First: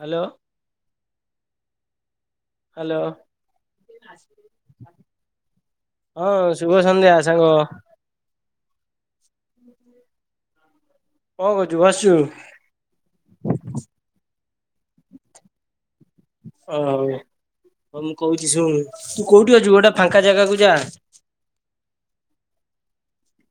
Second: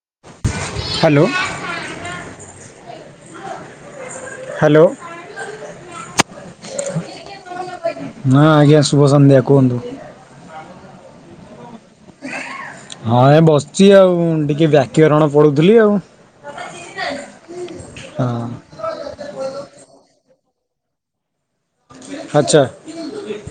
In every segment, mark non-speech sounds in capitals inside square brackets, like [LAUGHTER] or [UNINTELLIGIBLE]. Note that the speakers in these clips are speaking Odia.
Hello, hello hello. ହ୍ୟାଲୋ ହଁ ଶୁଭ ସନ୍ଧ୍ୟା, ସାଙ୍ଗ। ହଁ ଆଜ୍ଞା, ଶୁଭ ସନ୍ଧ୍ୟା କୁହନ୍ତୁ। କଣ କରୁଚୁ, ବସିଛୁ? ହଁ ଏ ବସିଛି ଆଉ ଟିକେ ବ୍ୟାକରଣ ପଢ଼ୁଥିଲି ଆଉ। ଓ ହଉ ହଉ ମୁଁ ହଁ। କହୁଛି ଶୁଣୁ ତୁ କୋଉଠି ଅଛୁ? ଗୋଟେ ଫାଙ୍କା ଜାଗାକୁୁ ଯା। ଆଚ୍ଛା।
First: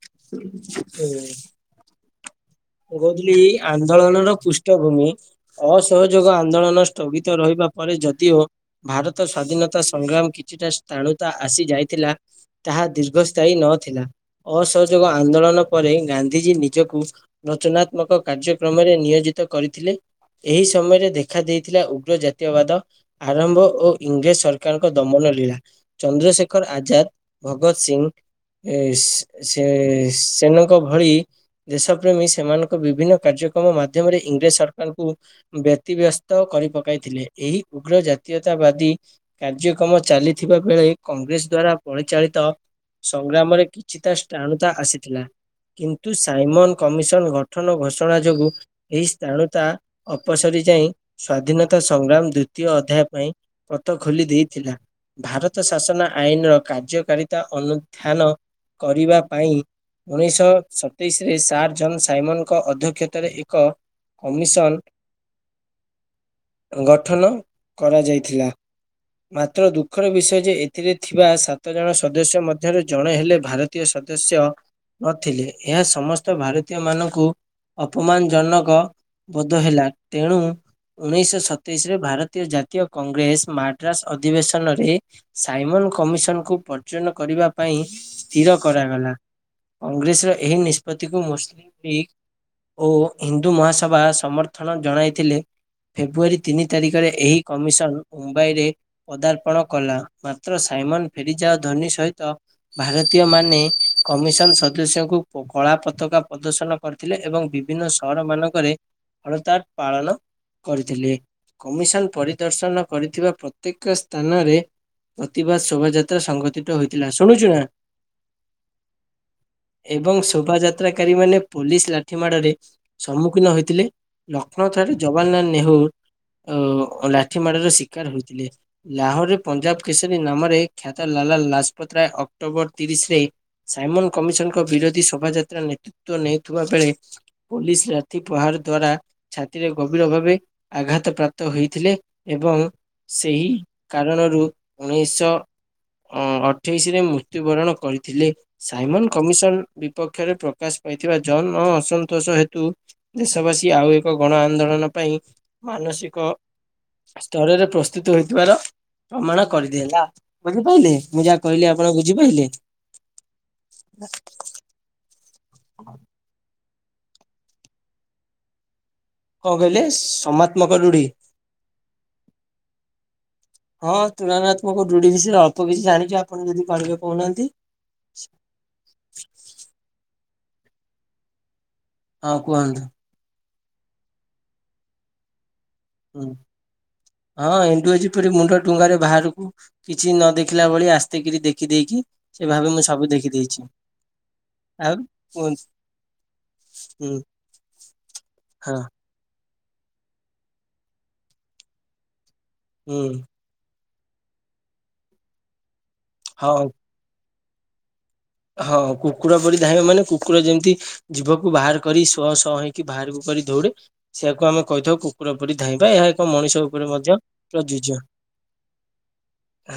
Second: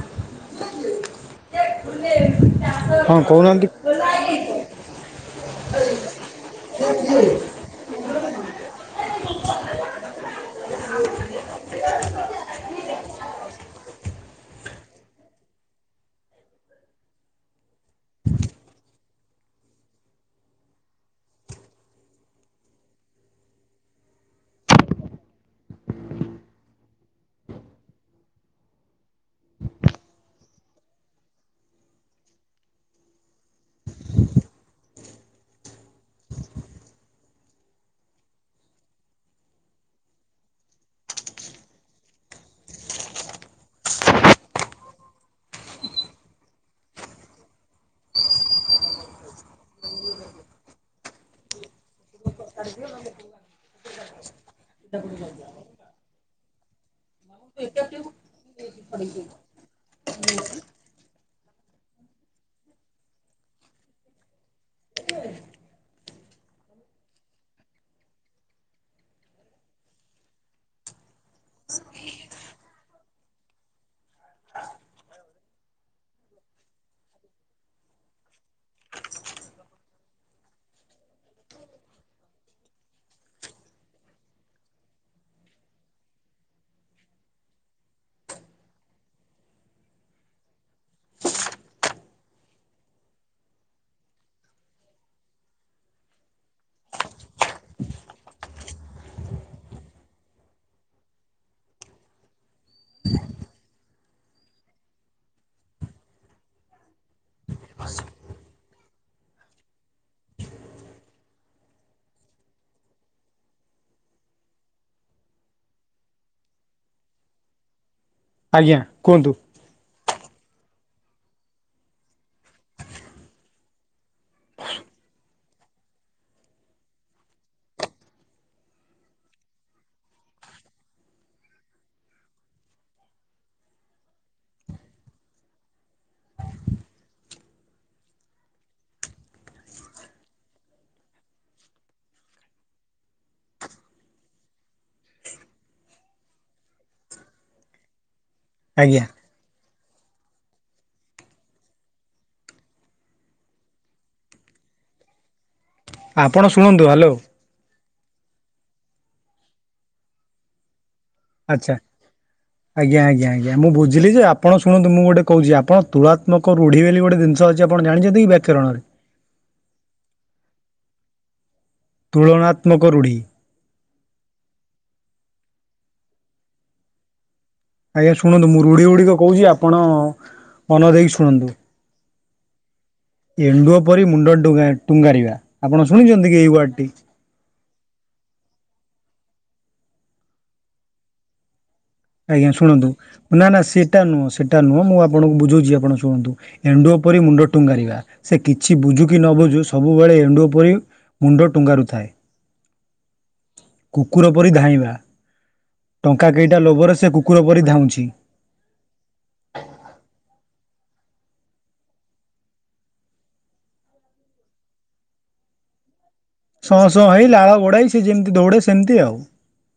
ହୁଁ। [INAUDIBLE] ମୁଁ କହୁଥିଲି କହୁନାହାନ୍ତି ଆନ୍ଦୋଳନର ପୃଷ୍ଠଭୂମି। ଅସହଯୋଗ ଆନ୍ଦୋଳନ ସ୍ଥଗିତ ରହିବା ପରେ ଯଦିଓ ଭାରତ ସ୍ଵାଧୀନତା ସଂଗ୍ରାମ କିଛିଟା ସ୍ଥାଣୁତା ଆସି ଯାଇଥିଲା ତାହା ଦୀର୍ଘସ୍ଥାୟୀ ନଥିଲା। ଅସହଯୋଗ ଆନ୍ଦୋଳନ ପରେ ଗାନ୍ଧିଜୀ ନିଜକୁ ରଚନାତ୍ମକ କାର୍ଯ୍ୟକ୍ରମରେ ନିୟୋଜିତ କରିଥିଲେ ଏହି ସମୟରେ ଦେଖା ଦେଇଥିଲା ଉଗ୍ର ଜାତୀୟବାଦ ଆରମ୍ଭ ଓ ଇଂରେଜ ସରକାରଙ୍କ ଦମନ ଲୀଳା। ଚନ୍ଦ୍ରଶେଖର ଆଜାଦ, ଭଗତ ସିଂହ ଏ ସ-ସେ-ସେନଙ୍କ ଭଳି ଦେଶ ସେମାନଙ୍କ ବିଭିନ୍ନ କାର୍ଯ୍ୟକ୍ରମ ମାଧ୍ୟମରେ ଇଂରେଜ ସରକାରଙ୍କୁ ବ୍ୟତିବ୍ୟସ୍ତ କରି ପକାଇଥିଲେ। ଏହି ଉଗ୍ର ଜାତୀୟତାବାଦୀ କାର୍ଯ୍ୟକ୍ରମ ଚାଲିଥିବା ବେଳେ କଂଗ୍ରେସ ଦ୍ଵାରା ପରିଚାଳିତ ସଂଗ୍ରାମରେ କିଛି ତା ସ୍ତାଣୁତା ଆସିଥିଲା। କିନ୍ତୁ ସାଇମନ କମିଶନ ଗଠନ ଘୋଷଣା ଯୋଗୁ ଏହି ସ୍ତାଣୁତା ଅପସରି ଯାଇ ସ୍ଵାଧୀନତା ସଂଗ୍ରାମ ଦି ଦ୍ୱିତୀୟ ଅଧ୍ୟାୟ ପାଇଁ ପତ ଖୋଲି ଦେଇଥିଲା। ଭାରତ ଶାସନ ଆଇନର କାର୍ଯ୍ୟ ତା ଅନୁଧ୍ୟାନ କରିବା ପାଇଁ ଉଣେଇଶଶହ ସତେଇଶରେ ସାତ ଜନ ସାଇମନଙ୍କ ଅଧ୍ୟକ୍ଷତାରେ ଏକ କମିଶନ [UNINTELLIGIBLE] ଗଠନ କରାଯାଇଥିଲା। ମାତ୍ର ଦୁଃଖର ବିଷୟ ଯେ ଏଥିରେ ଥିବା ସାତ ଜଣ ସଦସ୍ୟ ମଧ୍ୟରେ ଜଣେ ହେଲେ ଭାରତ ତୀୟ ସଦସ୍ୟ ନଥିଲେ। ଏହା ସମସ୍ତ ଭାରତ ତୀୟମାନଙ୍କୁ ଅପମାନ ଜନକ ବୋଧ ହେଲା। ତେଣୁ ଉଣେଇଶଶହ ସତେଇଶରେ ଭାରତୀୟ ଜାତୀୟ କଂଗ୍ରେସ ମାଡ୍ରାସ ଅଧିବେଶନରେ ସାଇମନ କମିଶନକୁ ପର୍ଯ୍ୟୟନ କରିବା ପାଇଁ ସ୍ଥିର କରାଗଲା। କଂଗ୍ରେସର ଏହି ନିଷ୍ପତ୍ତିକୁ ମୁସଲିମ ଲିଗ୍ ଓ ହିନ୍ଦୁ ମହାସଭା ସମର୍ଥନ ଜଣାଇଥିଲେ। ଫେବୃଆରୀ ତିନି ତାରିଖରେ ଏହି କମିଶନ ମୁମ୍ବାଇରେ ପଦାର୍ପଣ କଲା। ମାତ୍ର ସାଇମନ ଫେରିଯାଅ ଧୋନି ସହିତ ଭାରତୀୟମାନେ କମିଶନ ସଦସ୍ୟଙ୍କୁ କଳା ପତାକା ପ୍ରଦର୍ଶନ କରିଥିଲେ ଏବଂ ବିଭିନ୍ନ ସହର ମାନଙ୍କରେ ହଳତା ପାଳନ କରିଥିଲେ। କମିଶନ ପରିଦର୍ଶନ କରିଥିବା ପ୍ରତ୍ୟେକ ସ୍ଥାନରେ ପ୍ରତିବାଦ ଶୋଭାଯାତ୍ରା ସଂଗଠିତ ହୋଇଥିଲା ଶୁଣୁଛୁ ନା। ଆଜ୍ଞା କୁହନ୍ତୁ। ଏବଂ ଶୋଭାଯାତ୍ରାକାରୀ ମାନେ ପୋଲିସ ଲାଠି ମାଡରେ ସମ୍ମୁଖୀନ ହୋଇଥିଲେ। ଲକ୍ଷ୍ନୌ ଥାରେ ଜବାହରଲାଲ ନେହୁର ଓ ଲାଠି ମାଡ଼ ର ଶିକାର ହୋଇଥିଲେ। ଲାହୋରରେ ପଞ୍ଜାବ କେଶରୀ ନାମରେ ଖ୍ୟାତ ଲାଲା ଲାଜପତ ରାୟ ଅକ୍ଟୋବର ତିରିଶରେ ସାଇମନ କମିଶନଙ୍କ ବିରୋଧୀ ଶୋଭାଯାତ୍ରା ନେତୃତ୍ୱ ନେଉଥିବା ବେଳେ ପୋଲିସ ଲାଠି ପ୍ରହାର ଦ୍ଵାରା। ଛାତିରେ ଗଭୀର ଭାବେ ଆଘାତ ପ୍ରାପ୍ତ ହୋଇଥିଲେ ଏବଂ ସେହି କାରଣରୁ ଉଣେଇଶହ। ଅଠେଇଶରେ ମୃତ୍ୟୁବରଣ କରିଥିଲେ ଆଜ୍ଞା ସାଇମନ କମିଶନ ବିପକ୍ଷରେପ୍ର ପ୍ରକାଶ ପାଇଥିବା ଜନ ଅସନ୍ତୋଷ ହେତୁ ଦେଶବାସୀ ଆଉ ଏକ ଗଣ ଆନ୍ଦୋଳନ ପାଇଁ ମାନସିକ ଆପଣ ଶୁଣନ୍ତୁ ହ୍ୟାଲୋ। ସ୍ତରରେ ପ୍ରସ୍ତୁତ ହେଥିବାର ପ୍ରମାଣ କରିଦେଇଲା ବୁଝିପାରିଲେ। ମୁଁ ଯାହା କହିଲି ଆଛା ଆପଣ ବୁଝିପାରିଲେ ଆଜ୍ଞା ଆଜ୍ଞା ମୁଁ ବୁଝିଲି ଯେ ଆପଣ ଶୁଣନ୍ତ ମୁଁ ଗୋଟେ କହୁଛି ଆପଣ ତୁଳାତ୍ମକ ରୂଢି ବୋଲି ଗୋଟେ ଜିନିଷ ଅଛି ଜାଣିଛନ୍ତି କି ବ୍ୟାକରଣରେ? କଣ କହିଲେ ସମାତ୍ମକ ରୁଢ଼ି? ତୁଳନାତ୍ମକ ରୂଢ଼ି ହଁ ତୁଳନାତ୍ମକ ରୃଢି ବିଷୟରେ ଅଳ୍ପ କିଛି ଜାଣିଛ ଆପଣ ଯଦି କହିବେ କହୁନାହାନ୍ତି। ଆଜ୍ଞା ଶୁଣନ୍ତୁ ମୁଁ ରୂଢି ଗୁଡିକ କହୁଛି ଆପଣ ମନ ଦେଇକି ଶୁଣନ୍ତୁ ହଁ କୁହନ୍ତୁ। ଏଣ୍ଡୁଅ ପରି ମୁଣ୍ଡ ଟୁଙ୍ଗାରିବା ଆପଣ ହୁଁ ଶୁଣିଛନ୍ତି କି ଏଇ ୱାର୍ଡଟି? ହଁ ଏଣ୍ଡୁ ଏ ଯେପରି ମୁଣ୍ଡ ଡୁଙ୍ଗାରେ ବାହାରକୁ କିଛି ନ ଦେଖିଲା ଭଳି ଆସ୍ତେକିରି ଦେଖିଦେଇକି? ଆଜ୍ଞା ଶୁଣନ୍ତୁ ନା ନା ସେଟା ନୁହଁ ସେଟା ନୁହଁ ଆଉ ମୁଁ ଆପଣଙ୍କୁ କୁହନ୍ତୁ ବୁଝୁଛି ଆପଣ ଶୁଣନ୍ତୁ। ଏଣ୍ଡୁଅ ହୁଁ ପରି ମୁଣ୍ଡ ଟୁଙ୍ଗାରିବା ସେ ହଁ କିଛି ବୁଝୁ କି ନ ବୁଝୁ ସବୁବେଳେ ଏଣ୍ଡୁ ପରି ମୁଣ୍ଡ ଟୁଙ୍ଗାରୁଥାଏ। ହୁଁ କୁକୁର ପରି ଧାଇଁବା ଟଙ୍କା କେଇଟା ହଁ ଲୋଭରେ ସେ କୁକୁର ପରି ଧାଉଁଛି। ହଁ କୁକୁର ପରି ଧାଇଁବା ମାନେ କୁକୁର ଯେମିତି ଜୀଭକୁ ବାହାର କରି ଶହ ଶହ ହେଇକି ବାହାରକୁ କରି ଦୌଡେ। ସେଇଆକୁ ଆମେ କହିଥାଉ, କୁକୁର ପରି ଧାଇଁବା। ଏହ ସଁ, ସଁ ହେଇ ଲାଳ ଗୋଡାଇ ସେ ଯେମିତି ଦୌଡେ ସେମିତି ଆଉ।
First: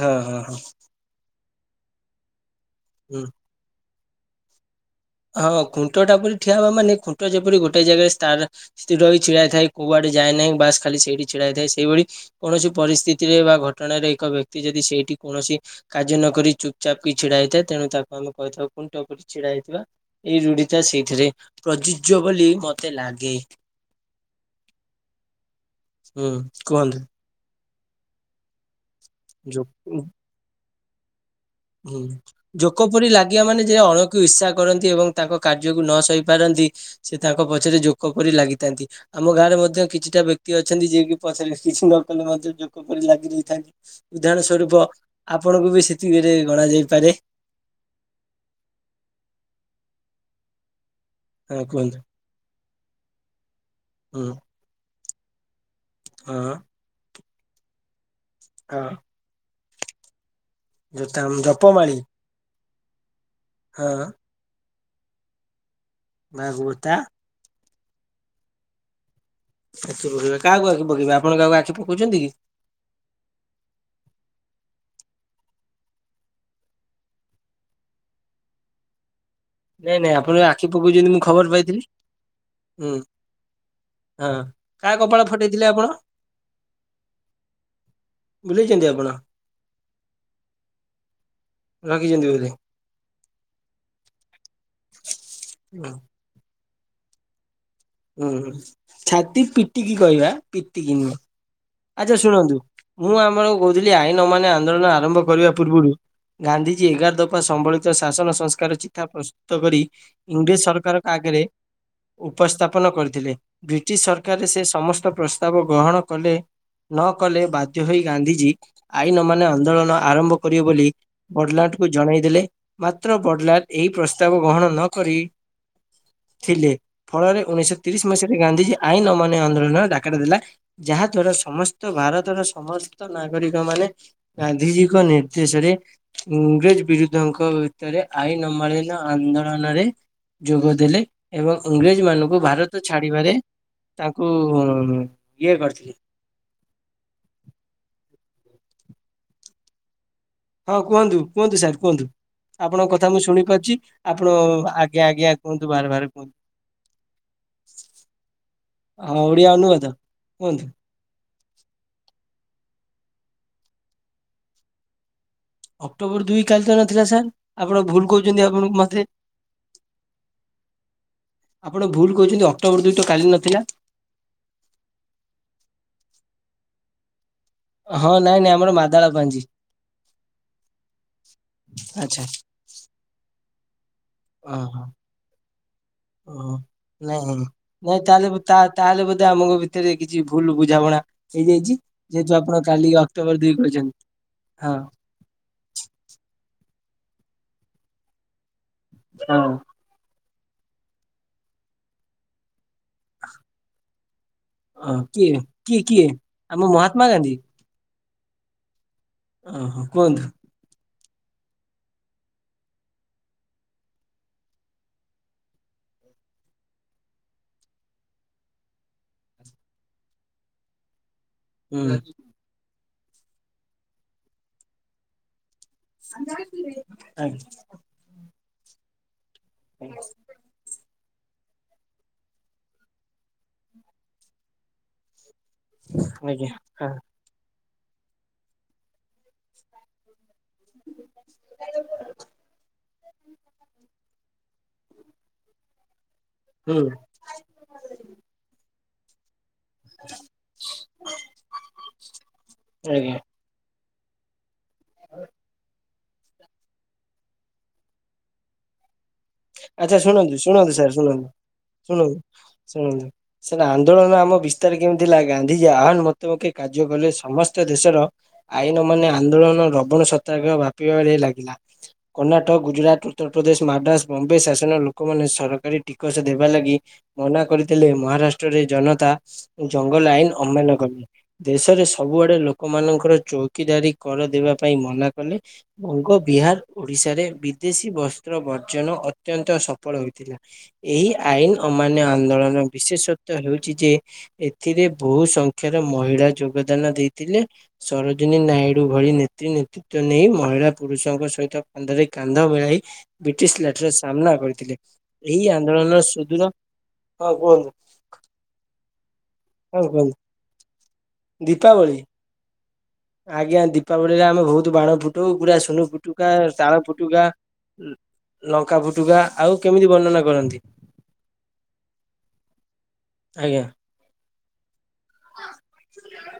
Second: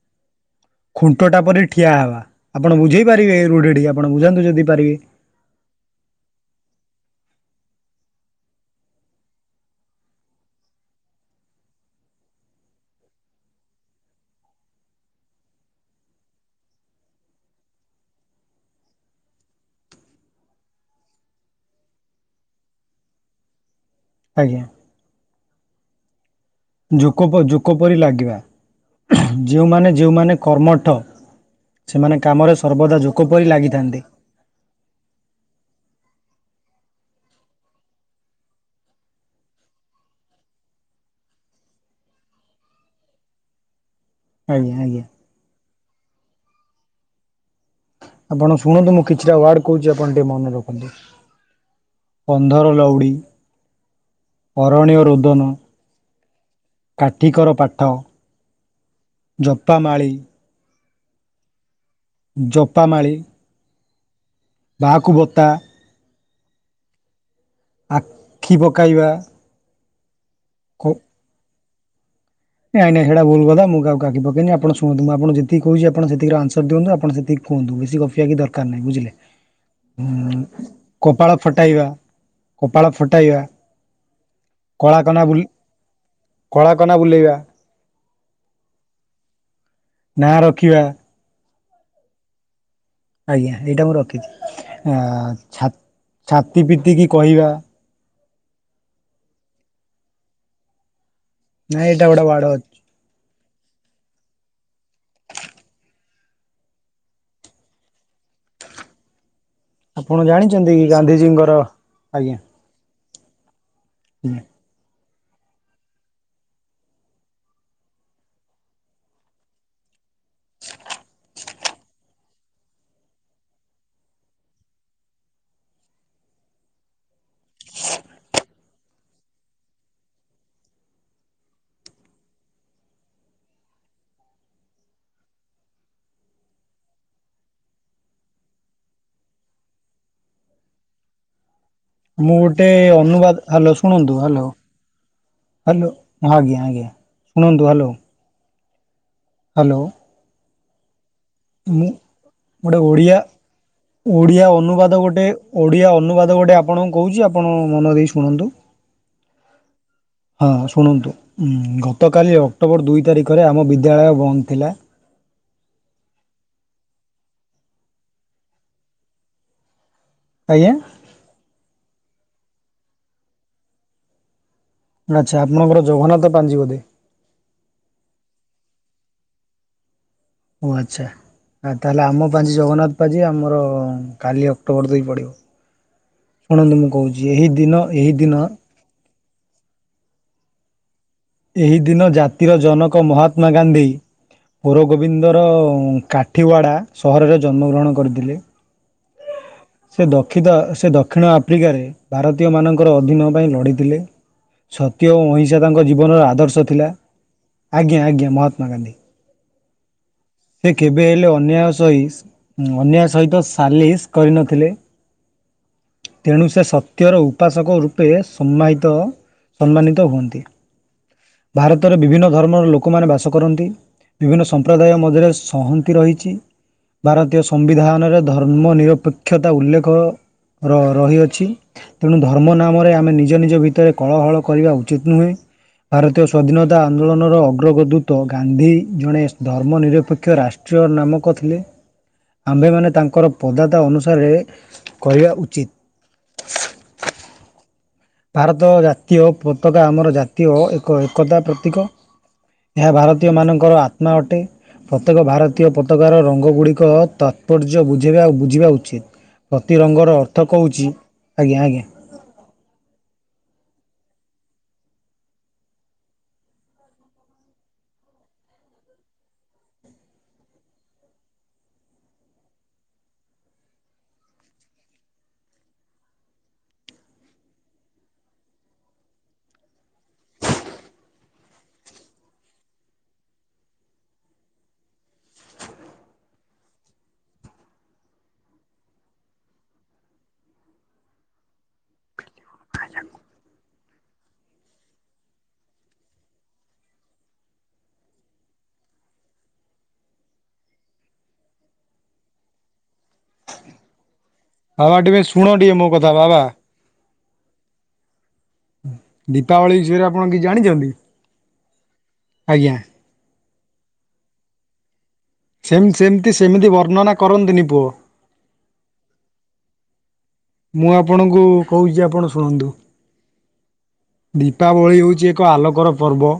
ହଁ ହଁ ହଁ ଖୁଣ୍ଟଟା ପରି ଠିଆ ହେବା। ଆପଣ ବୁଝେଇ ହୁଁ। ପାରିବେ ରୂଢ଼ିଟିି ଆପଣ ବୁଝାନ୍ତୁ ଯଦି ପାରିବେ। ହଁ ଖୁଣ୍ଟ ଟା ପରି ଠିଆ ହବା ମାନେ? ଖୁଣ୍ଟ ଯେପରି ଗୋଟେ ଜାଗାରେ ତାର ସ୍ଥିର ହୋଇ ଛିଡ଼ା ହେଇଥାଏ କୁଆଡେ ଯାଏ ନାହିଁ। ବାସ୍ ଖାଲି ସେଇଠି ଛିଡ଼ା ହେ ଥାଏ ସେଇଭଳି। କୌଣସି ପରିସ୍ଥିତିରେ, ବା ଘଟଣାରେ ଏକ ବ୍ୟକ୍ତି ଯଦି ସେଇଠି କୌଣସି କାର୍ଯ୍ୟ ନକରି ଚୁପ, ଚାପ୍ କି ଛିଡା ହେଇଥାଏ ତେଣୁ ତାକୁ ଆମେ କହିଥାଉ ଖୁଣ୍ଟ ପରି ଛିଡା ହେଇଥିବା। ଏଇ ରୂଢିତା ସେଇଥିରେ ପ୍ରଯୁଜ୍ୟ ବୋଲି ମତେ ଲାଗେ। ଆଜ୍ଞା। ହୁଁ କୁହନ୍ତୁ? କୋପ, ଯୋକ ପରି ଲାଗିବା ଯେଉମାନେ ଯୋ ଯେଉମାନେ କର୍ମଠ ହୁଁ ସେମାନେ କାମରେ ଜୋକ ସର୍ବଦା ପରି ଲାଗିବା ମାନେ ଯେ ଲାଗିଥାନ୍ତି ଅଣ ଇର୍ଷା କରନ୍ତି, ଏବଂ ତାଙ୍କ କାର୍ଯ୍ୟକୁ ନ ସହି ପାରନ୍ତି। ସେ ତାଙ୍କ ପଛରେ ଜୋକ ପରି ଲାଗିଥାନ୍ତି। ଆମ ଗାଁରେ ମଧ୍ୟ କିଛିଟା ବ୍ୟକ୍ତି ଅଛନ୍ତି ଯିଏକି ପଛରେ କିଛି ନ କଲେ, ମଧ୍ୟ ଜୋକ ପରି ଲାଗି ରହିଥାଏ। ଉଦାହରଣ ଆଜ୍ଞା ସ୍ୱରୂପ, ଆଜ୍ଞା। ଆପଣଙ୍କୁ ବି ସେତିକିରେ ଗଣାଯାଇପାରେ। ଆପଣ ଶୁଣନ୍ତୁ, ମୁଁ କିଛିଟା ୱାର୍ଡ କହୁଛି, ଆପଣ ଟିକେ ମନେ ରଖନ୍ତୁ। ହଁ କୁହନ୍ତୁ ଅନ୍ଧର ଲଉଡ଼ି, ଅରଣୀୟ ରୋଦନ ଆଁ କାଠିକର ପାଠ। ଅଁ। ଜପା ମାାଳି। ଜୋତାମ୍ ଜପମାଳି ଜପାମାଳି। ହଁ। ବାଆକୁ ବତା। ବାଆକୁବତା! ଆଖି ପକାଇବା। କାହାକୁ ଆଖି ପକେଇବା, ଆପଣ କାହାକୁ ଆଖି ପକଉଛନ୍ତି କି? ନାଇଁ, ନାଇଁ ହେଡା ଭୁଲ୍ କଥା। ମୁଁ କହାକୁ ଆଖି ପକେଇଁନି। ଆପଣ ଶୁଣନ୍ତୁ ମୁ, ଆପଣକୁ ଯେତିକି କହୁଚି ଆପଣ ସେତିକି ର ଆନ୍ସର ଦିଅନ୍ତୁ। ଆପଣ ସେତିକ୍ କୁହନ୍ତୁ, ବେଶୀ ଗପିବା ବି ଦରକାର ନାହିଁ, ବୁଝିଲେ! ନାଇଁ, ନାଇଁ ଆପଣ ଆଖି ପକଉଚନ୍ତି, ମୁଁ କପାଳ ଖବର ପାଇଥିଲି? ଫଟାଇବା, କପାଳ ହୁଁ। ଫଟାଇବା, ହଁ, କା କଳାକନା କପାଳ ବୁଲ ଫଟେଇଥିଲେ ଆପଣ? କଳାକନା ବୁଲେଇବା, ଭୁଲିଯାଇଛନ୍ତି ଆପଣ? ନାଁ ରଖିବା। ରଖିଛନ୍ତି ବୋଧେ! ଆଜ୍ଞା, ଏଇଟା ମୁଁ ରଖିଛି। ଆଁ ହୁଁ ଛା-ଛାତି ପିତି କିି କହିବା। ହୁଁ, ହୁଁ, ଛାତି ପିଟିକି କହିବା ପିତିକି ନୁହଁ। ନାଇଁ ଏଇଟା ଆଚ୍ଛା, ଗୋଟେ ୱାର୍ଡ ଶୁଣନ୍ତୁ ଅଛି ମୁଁ ଆମର କହୁଥିଲି, ଆଇନ ଅମାନ୍ୟ ଆନ୍ଦୋଳନ ଆରମ୍ଭ କରିବା ପୂର୍ବୁରୁ ଗାନ୍ଧିଜୀ ଏଗାର ଦଫା ସମ୍ବଳିତ ଶାସନ ସଂସ୍କାର ଚିଠା ପ୍ରସ୍ ତ କରି, ଆପଣ ଇଂରେଜ ଜାଣିଛନ୍ତି କି ସରକାରଙ୍କ ଆଗରେ ଗାନ୍ଧିଜୀଙ୍କର ଆଜ୍ଞା ଉପସ୍ଥାପନ କରିଥିଲେ। ବ୍ରିଟିଶ ସରକାରରେ, ସେ ସମସ୍ତ ପ୍ରସ୍ତାବ ଗ୍ରହଣ କଲେ। ନ କଲେ ବାଧ୍ୟ ହୋଇ ଗାନ୍ଧୀଜୀ, ଆଇନ ଅମାନ୍ୟ ଆନ୍ଦୋଳନ ଆରମ୍ଭ କରିବେ ବୋଲି ବଡଲାଟ୍ କୁ ଜଣାଇ ଦେଲେ। ମାତ୍ର ବଡଲାଟ୍ ଏହି ପ୍ରସ୍ତାବ ଗ୍ରହଣ ନ କରି ଥିଲେ, ଫଳରେ ଉଣେଇଶହ ତିରିଶ ମସିହାରେ ଗାନ୍ଧିଜୀ ଆଇନ ଅମାନ୍ୟ ଆନ୍ଦୋଳନର ଡାକରା ଦେଲା। ଯାହା ଦ୍ଵାରା ସମସ୍ତ ଭାରତର, ସମସ୍ତ ନାଗରିକ ମାନେ ଗାନ୍ଧିଜୀକ ନିର୍ଦ୍ଦେଶରେ ଇଂରେଜ ବିରୁଦ୍ଧଙ୍କ ଭିତରେ ଆଇନ ଅମାଳିନ ଆନ୍ଦୋଳନରେ ଯୋଗ ଦେଲେ। ଏବଂ ଇଂରେଜ ମୁଁ ମାନଙ୍କୁ, ଗୋଟେ ଭାରତ ଛାଡ଼ିବାରେ ଅନୁବାଦ ହ୍ୟାଲୋ ଶୁଣନ୍ତୁ ହ୍ୟାଲୋ ତାଙ୍କୁ-ଉଁ ଇଏ ହ୍ୟାଲୋ କରିଥିଲେ। ଆଜ୍ଞା, ଆଜ୍ଞା, ଶୁଣନ୍ତୁ। Hello hello. ହଁ, କୁହନ୍ତୁ, କୁହନ୍ତୁ ସାର୍ ମୁଁ କୁହନ୍ତୁ। ଗୋଟେ ଆପଣଙ୍କ କଥା ଓଡ଼ିଆ ମୁଁ ଶୁଣି ପାରୁଛି। ଆପଣ ଓଡ଼ିଆ ଅନୁବାଦ ଆଜ୍ଞା, ଗୋଟେ ଆଜ୍ଞା, କୁହନ୍ତୁ ଓଡ଼ିଆ ବାର ବାର। ଅନୁବାଦ ଗୋଟେ ଆପଣଙ୍କୁ କହୁଛି, ଆପଣ ମନ ଦେଇ ଶୁଣନ୍ତୁ। ହଁ, ଓଡିଆ ଅନୁବାଦ, କୁହନ୍ତୁ। ଉଁ, ଗତକାଲି ଅକ୍ଟୋବର ଦୁଇ ତାରିଖରେ ଆମ ବିଦ୍ୟାଳୟ ବନ୍ଦ ଥିଲା। ଅକ୍ଟୋବର ଦୁଇ କାଲି ତ ନଥିଲା ସାର୍। ଆପଣ ଭୁଲ୍ କହୁଛନ୍ତି ଆପଣ ମତେ। ଆଜ୍ଞା। ଆପଣ ଭୁଲ କହିଛନ୍ତି, ଅକ୍ଟୋବର ଦୁଇ ତ କାଲି ନଥିଲା। ଆଚ୍ଛା, ଆପଣଙ୍କର ଜଗନ୍ନାଥ ପାଞ୍ଜି ବୋଧେ? ହଁ ନାଇଁ ନାଇଁ ଆମର ମାଦାଳ ପାଞ୍ଜି। ଓ, ଆଚ୍ଛା ଆ, ତାହେଲେ ଆଚ୍ଛା ଆମ ପାଞ୍ଜି ଜଗନ୍ନାଥ ପାଞ୍ଜି ଆମର କାଲି ଓହୋ ଅକ୍ଟୋବର ଦୁଇ ପଡ଼ିବ, ଓହୋ ଶୁଣନ୍ତୁ ମୁଁ ନାଇଁ କହୁଛି, ନାଇଁ ଏହି ଦିନ ନାଇଁ ଏହି ତାହେଲେ ବୋ- ଦିନ ତା ତାହେଲେ ବୋଧେ ଆମଙ୍କ ଭିତରେ କିଛି ଭୁଲ୍ ବୁଝାବଣା ଏହି ଦିନ ଜାତିର ଜନକ ମହାତ୍ମା ଦୁଇ ଗାନ୍ଧୀ କହିଛନ୍ତି ହଁ ପରବ ଇନ୍ଦର କାଠିୱାଡ଼ା ସହରରେ ଜନ୍ମଗ୍ରହଣ କରିଥିଲେ। ହଁ। ସେ ଦକ୍ଷିତ, ସେ ଦକ୍ଷିଣ ଆଫ୍ରିକାରେ ଭାରତୀୟମାନଙ୍କର ଅଧୀନ ପାଇଁ ଲଢ଼ିଥିଲେ। ହଁ ସତ୍ୟ ଓ କିଏ ଅହିଂସା କିଏ ତାଙ୍କ କିଏ ଜୀବନର ଆମ ଆଦର୍ଶ ଥିଲା। ମହାତ୍ମା ଗାନ୍ଧୀ ଆଜ୍ଞା, ଆଜ୍ଞା ମହାତ୍ମା ଗାନ୍ଧୀ। ଓ ହୋ, କୁହନ୍ତୁ। ସେ କେବେ ହେଲେ ଅନ୍ୟାୟ ସହି ଉଁ, ଅନ୍ୟାୟ ସହିତ ସାଲିସ୍ କରିନଥିଲେ। ତେଣୁ ସେ ସତ୍ୟର ଉପାସକ ରୂପେ ସମ୍ମାହିତ ସମ୍ମାନିତ ହୁଅନ୍ତି। ହୁଁ ଭାରତରେ ଆଜ୍ଞା ବିଭିନ୍ନ ଧର୍ମର ଲୋକମାନେ ବାସ କରନ୍ତି। ବିଭିନ୍ନ ସମ୍ପ୍ରଦାୟ ମଧ୍ୟରେ ସଂହ ତି ରହିଛି, ଭାରତୀୟ ଆଜ୍ଞା ସମ୍ବିଧାନରେ ଧର୍ମ ନିରପେକ୍ଷତା ଉଲ୍ଲେଖ ର ରହିଅଛି। ତେଣୁ ଧର୍ମ ନାମରେ ଆମେ ନିଜ ନିଜ ଭିତରେ କଳହଳ କରିବା ଉଚିତ ନୁହେଁ। ଭାରତୀୟ ଆଜ୍ଞା, ସ୍ବାଧୀନତା ଆନ୍ଦୋଳନର ଅଗ୍ରଗଦୂତ ଗାନ୍ଧୀ ଜଣେ ଧର୍ମ ନିର ପକ୍ଷ ରାଷ୍ଟ୍ରୀୟ ନାମକ ଥିଲେ। ଆମ୍ଭେମାନେ ତାଙ୍କର ପଦାତ ଅନୁସାରେ କରିବା ଉଚିତ୍। ହୁଁ। ଭାରତ ଜା ଜାତୀୟ ପତାକା ଆମର ଜାତୀୟ ଏକ ଏକତା ପ୍ରତୀକ। ଏହା ଆଜ୍ଞା ଭାରତୀୟମାନଙ୍କର ଆ ନ ଅଟେ ପ୍ରତ୍ୟେକ ଭାରତୀୟ ପ ତକାର ରଙ୍ଗଗୁଡ଼ିକ ତାତ୍ପର୍ଯ୍ୟ ବୁଝେଇବା ବୁଝିବା ଉଚିତ୍। ପ୍ରତି ଆଚ୍ଛା ରଙ୍ଗର ଅର୍ଥ କହୁଛି ଆଜ୍ଞା ଆଜ୍ଞା ଲ ଶୁଣନ୍ତୁ। ସେନା ଆନ୍ଦୋଳନ ଆମ ବିସ୍ତାର କେମିତି ଥିଲା ଗାନ୍ଧିଜୀ ଆହ୍ୱାନ ମତମକେ କାର୍ଯ୍ୟ କଲେ ସମସ୍ତ ଦେଶର ଆଇନ ଅମାନ୍ଯ ଆନ୍ଦୋଳନ ଲବଣ ସତ୍ୟାଗ୍ରହ ବ୍ୟାପିବାରେ ଲାଗିଲା। କର୍ଣ୍ଣାଟକ, ଗୁଜୁରାଟ, ଉତ୍ତରପ୍ରଦେଶ, ମାଣ୍ଡ୍ରାସ ବମ୍ବେ ଶାସନ ଲୋକମାନେ ସରକାରୀ ଟିକସ ଦେବା ଲାଗି ମନା କରିଥିଲେ, ମହାରାଷ୍ଟ୍ରରେ ଜନତା ଜଙ୍ଗଲ ଆଇନ ଅମାନ୍ଯ କଲେ। ଦେଶରେ ସବୁଆଡେ ଲୋକମାନଙ୍କର ଚୌକିଦାରି କରଦବା ପାଇଁ ମନା କଲେ। ବଙ୍ଗ, ବିହାର, ଓଡିଶାରେ ବିଦେଶୀ ବସ୍ତ୍ର ବର୍ଜନ ଅତ୍ୟନ୍ତ ସଫଳ ହୋଇଥିଲା। ଏହି ଆଇନ ଅମାନ୍ୟ ଆନ୍ଦୋଳନ ବିଶେଷତ୍ବ ହେଉଛି ଯେ ଏଥିରେ ବହୁ ସଂଖ୍ୟାର ମହିଳା ଯୋଗଦାନ ଦେଇଥିଲେ। ସରୋଜିନୀ ନାଇଡୁ ଭଳି ନେତ୍ରୀ ନେତି ତ ନେଇ ମହିଳା ପୁରୁଷଙ୍କ ସହିତ କାନ୍ଧରେ କାନ୍ଧ ମିଳାଇ ବ୍ରିଟିଶ୍ ଲାଠିର ସାମ୍ନା କରି ଥିଲେ, ବାବା ଟିକେ ଶୁଣ ଏହି ଟିକେ ମୋ ଆନ୍ଦୋଳନ କଥା ବାବା ସୁଦୂର ହଁ କୁହନ୍ତୁ ଦୀପାବଳି ହଁ ବିଷୟରେ କୁହନ୍ତୁ ଆପଣ କିଛି ଜାଣିଚନ୍ତି? ଦୀପାବଳି ଆଜ୍ଞା ଦୀପାବଳିରେ ଆମେ ବହୁତୁ ବାଣ ଫୁ ଟଉ ପୁରା ସେମ ସେମିତି ସୁନୁଫୁଟୁକା, ସେମିତି ବର୍ଣ୍ଣନା ତାଳଫୁଟୁକା କରନ୍ତୁନି ପୁଅ। ଲଙ୍କାଫୁଟୁକା -ଆଉ କେମିତି ବର୍ଣ୍ଣନା କରନ୍ତି? ମୁଁ ଆପଣଙ୍କୁ କହୁଚି ଆପଣ ଶୁଣନ୍ତୁ। ଆଜ୍ଞା ଦୀପାବଳି ହଉଚି ଏକ ଆଲୋକର ପର୍ବ।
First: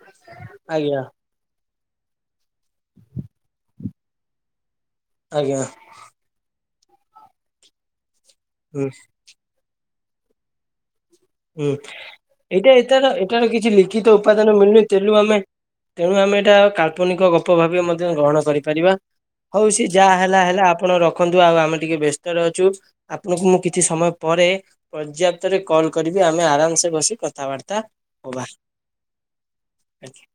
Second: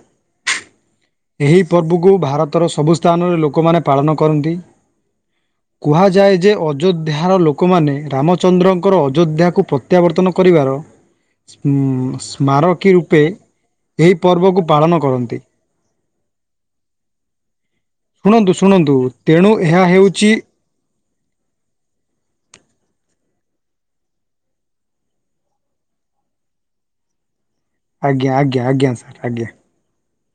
ଆଜ୍ଞା ଏହି ପର୍ବକୁ ଭାରତର ସବୁ ସ୍ଥାନରେ ଲୋକମାନେ ପାଳନ କରନ୍ତି। ଆଜ୍ଞା। କୁହାଯାଏ ଯେ ଅଯୋଧ୍ୟାର ଲୋକମାନେ ହୁଁ ରାମଚନ୍ଦ୍ରଙ୍କର ଅଯୋଧ୍ୟା କୁ ପ୍ର ପ୍ରତ୍ୟାବର୍ତ୍ତନ କରିବାର ହୁଁ ସ୍ମ ଏଇଟା ସ୍ମାରକୀ ଏଟାର ରୂପେ -ଏଟାର କିଛି ଏହି ଲିଖିତ ଉପାଦାନ ପର୍ବକୁ ମିଳୁନି ପାଳନ ତେଣୁ କରନ୍ତି। ଆମେ ତେଣୁ ଆମେ ଏଟା କାଳ୍ପନିକ ଗପ ଭାବେ ମ ମଧ୍ୟ ଗ୍ରହଣ ଶୁଣନ୍ତୁ କରିପାରିବା ଶୁଣନ୍ତୁ ତେଣୁ ହଉ ଏହା ସେ ଯାହା ହେଉଛି ହେଲା ହେଲା ଆପଣ ର ନ୍ତୁ ଆଉ ଆମେ ଟିକେ ବ୍ୟସ୍ତରେ ଅଛୁ ଆପଣଙ୍କୁ ମୁଁ କିଛି ସମୟ ପରେ ପର୍ଯାପ୍ତରେ କଲ୍ କରିବି ଆମେ ଆରାମ୍ ସେ ବସି କଥାବାର୍ତ୍ତା ଆଜ୍ଞ -ଆଜ୍ଞା- ଆଜ୍ଞା -ସାର୍ ଆଜ୍ଞା। ଆଜ୍ଞା।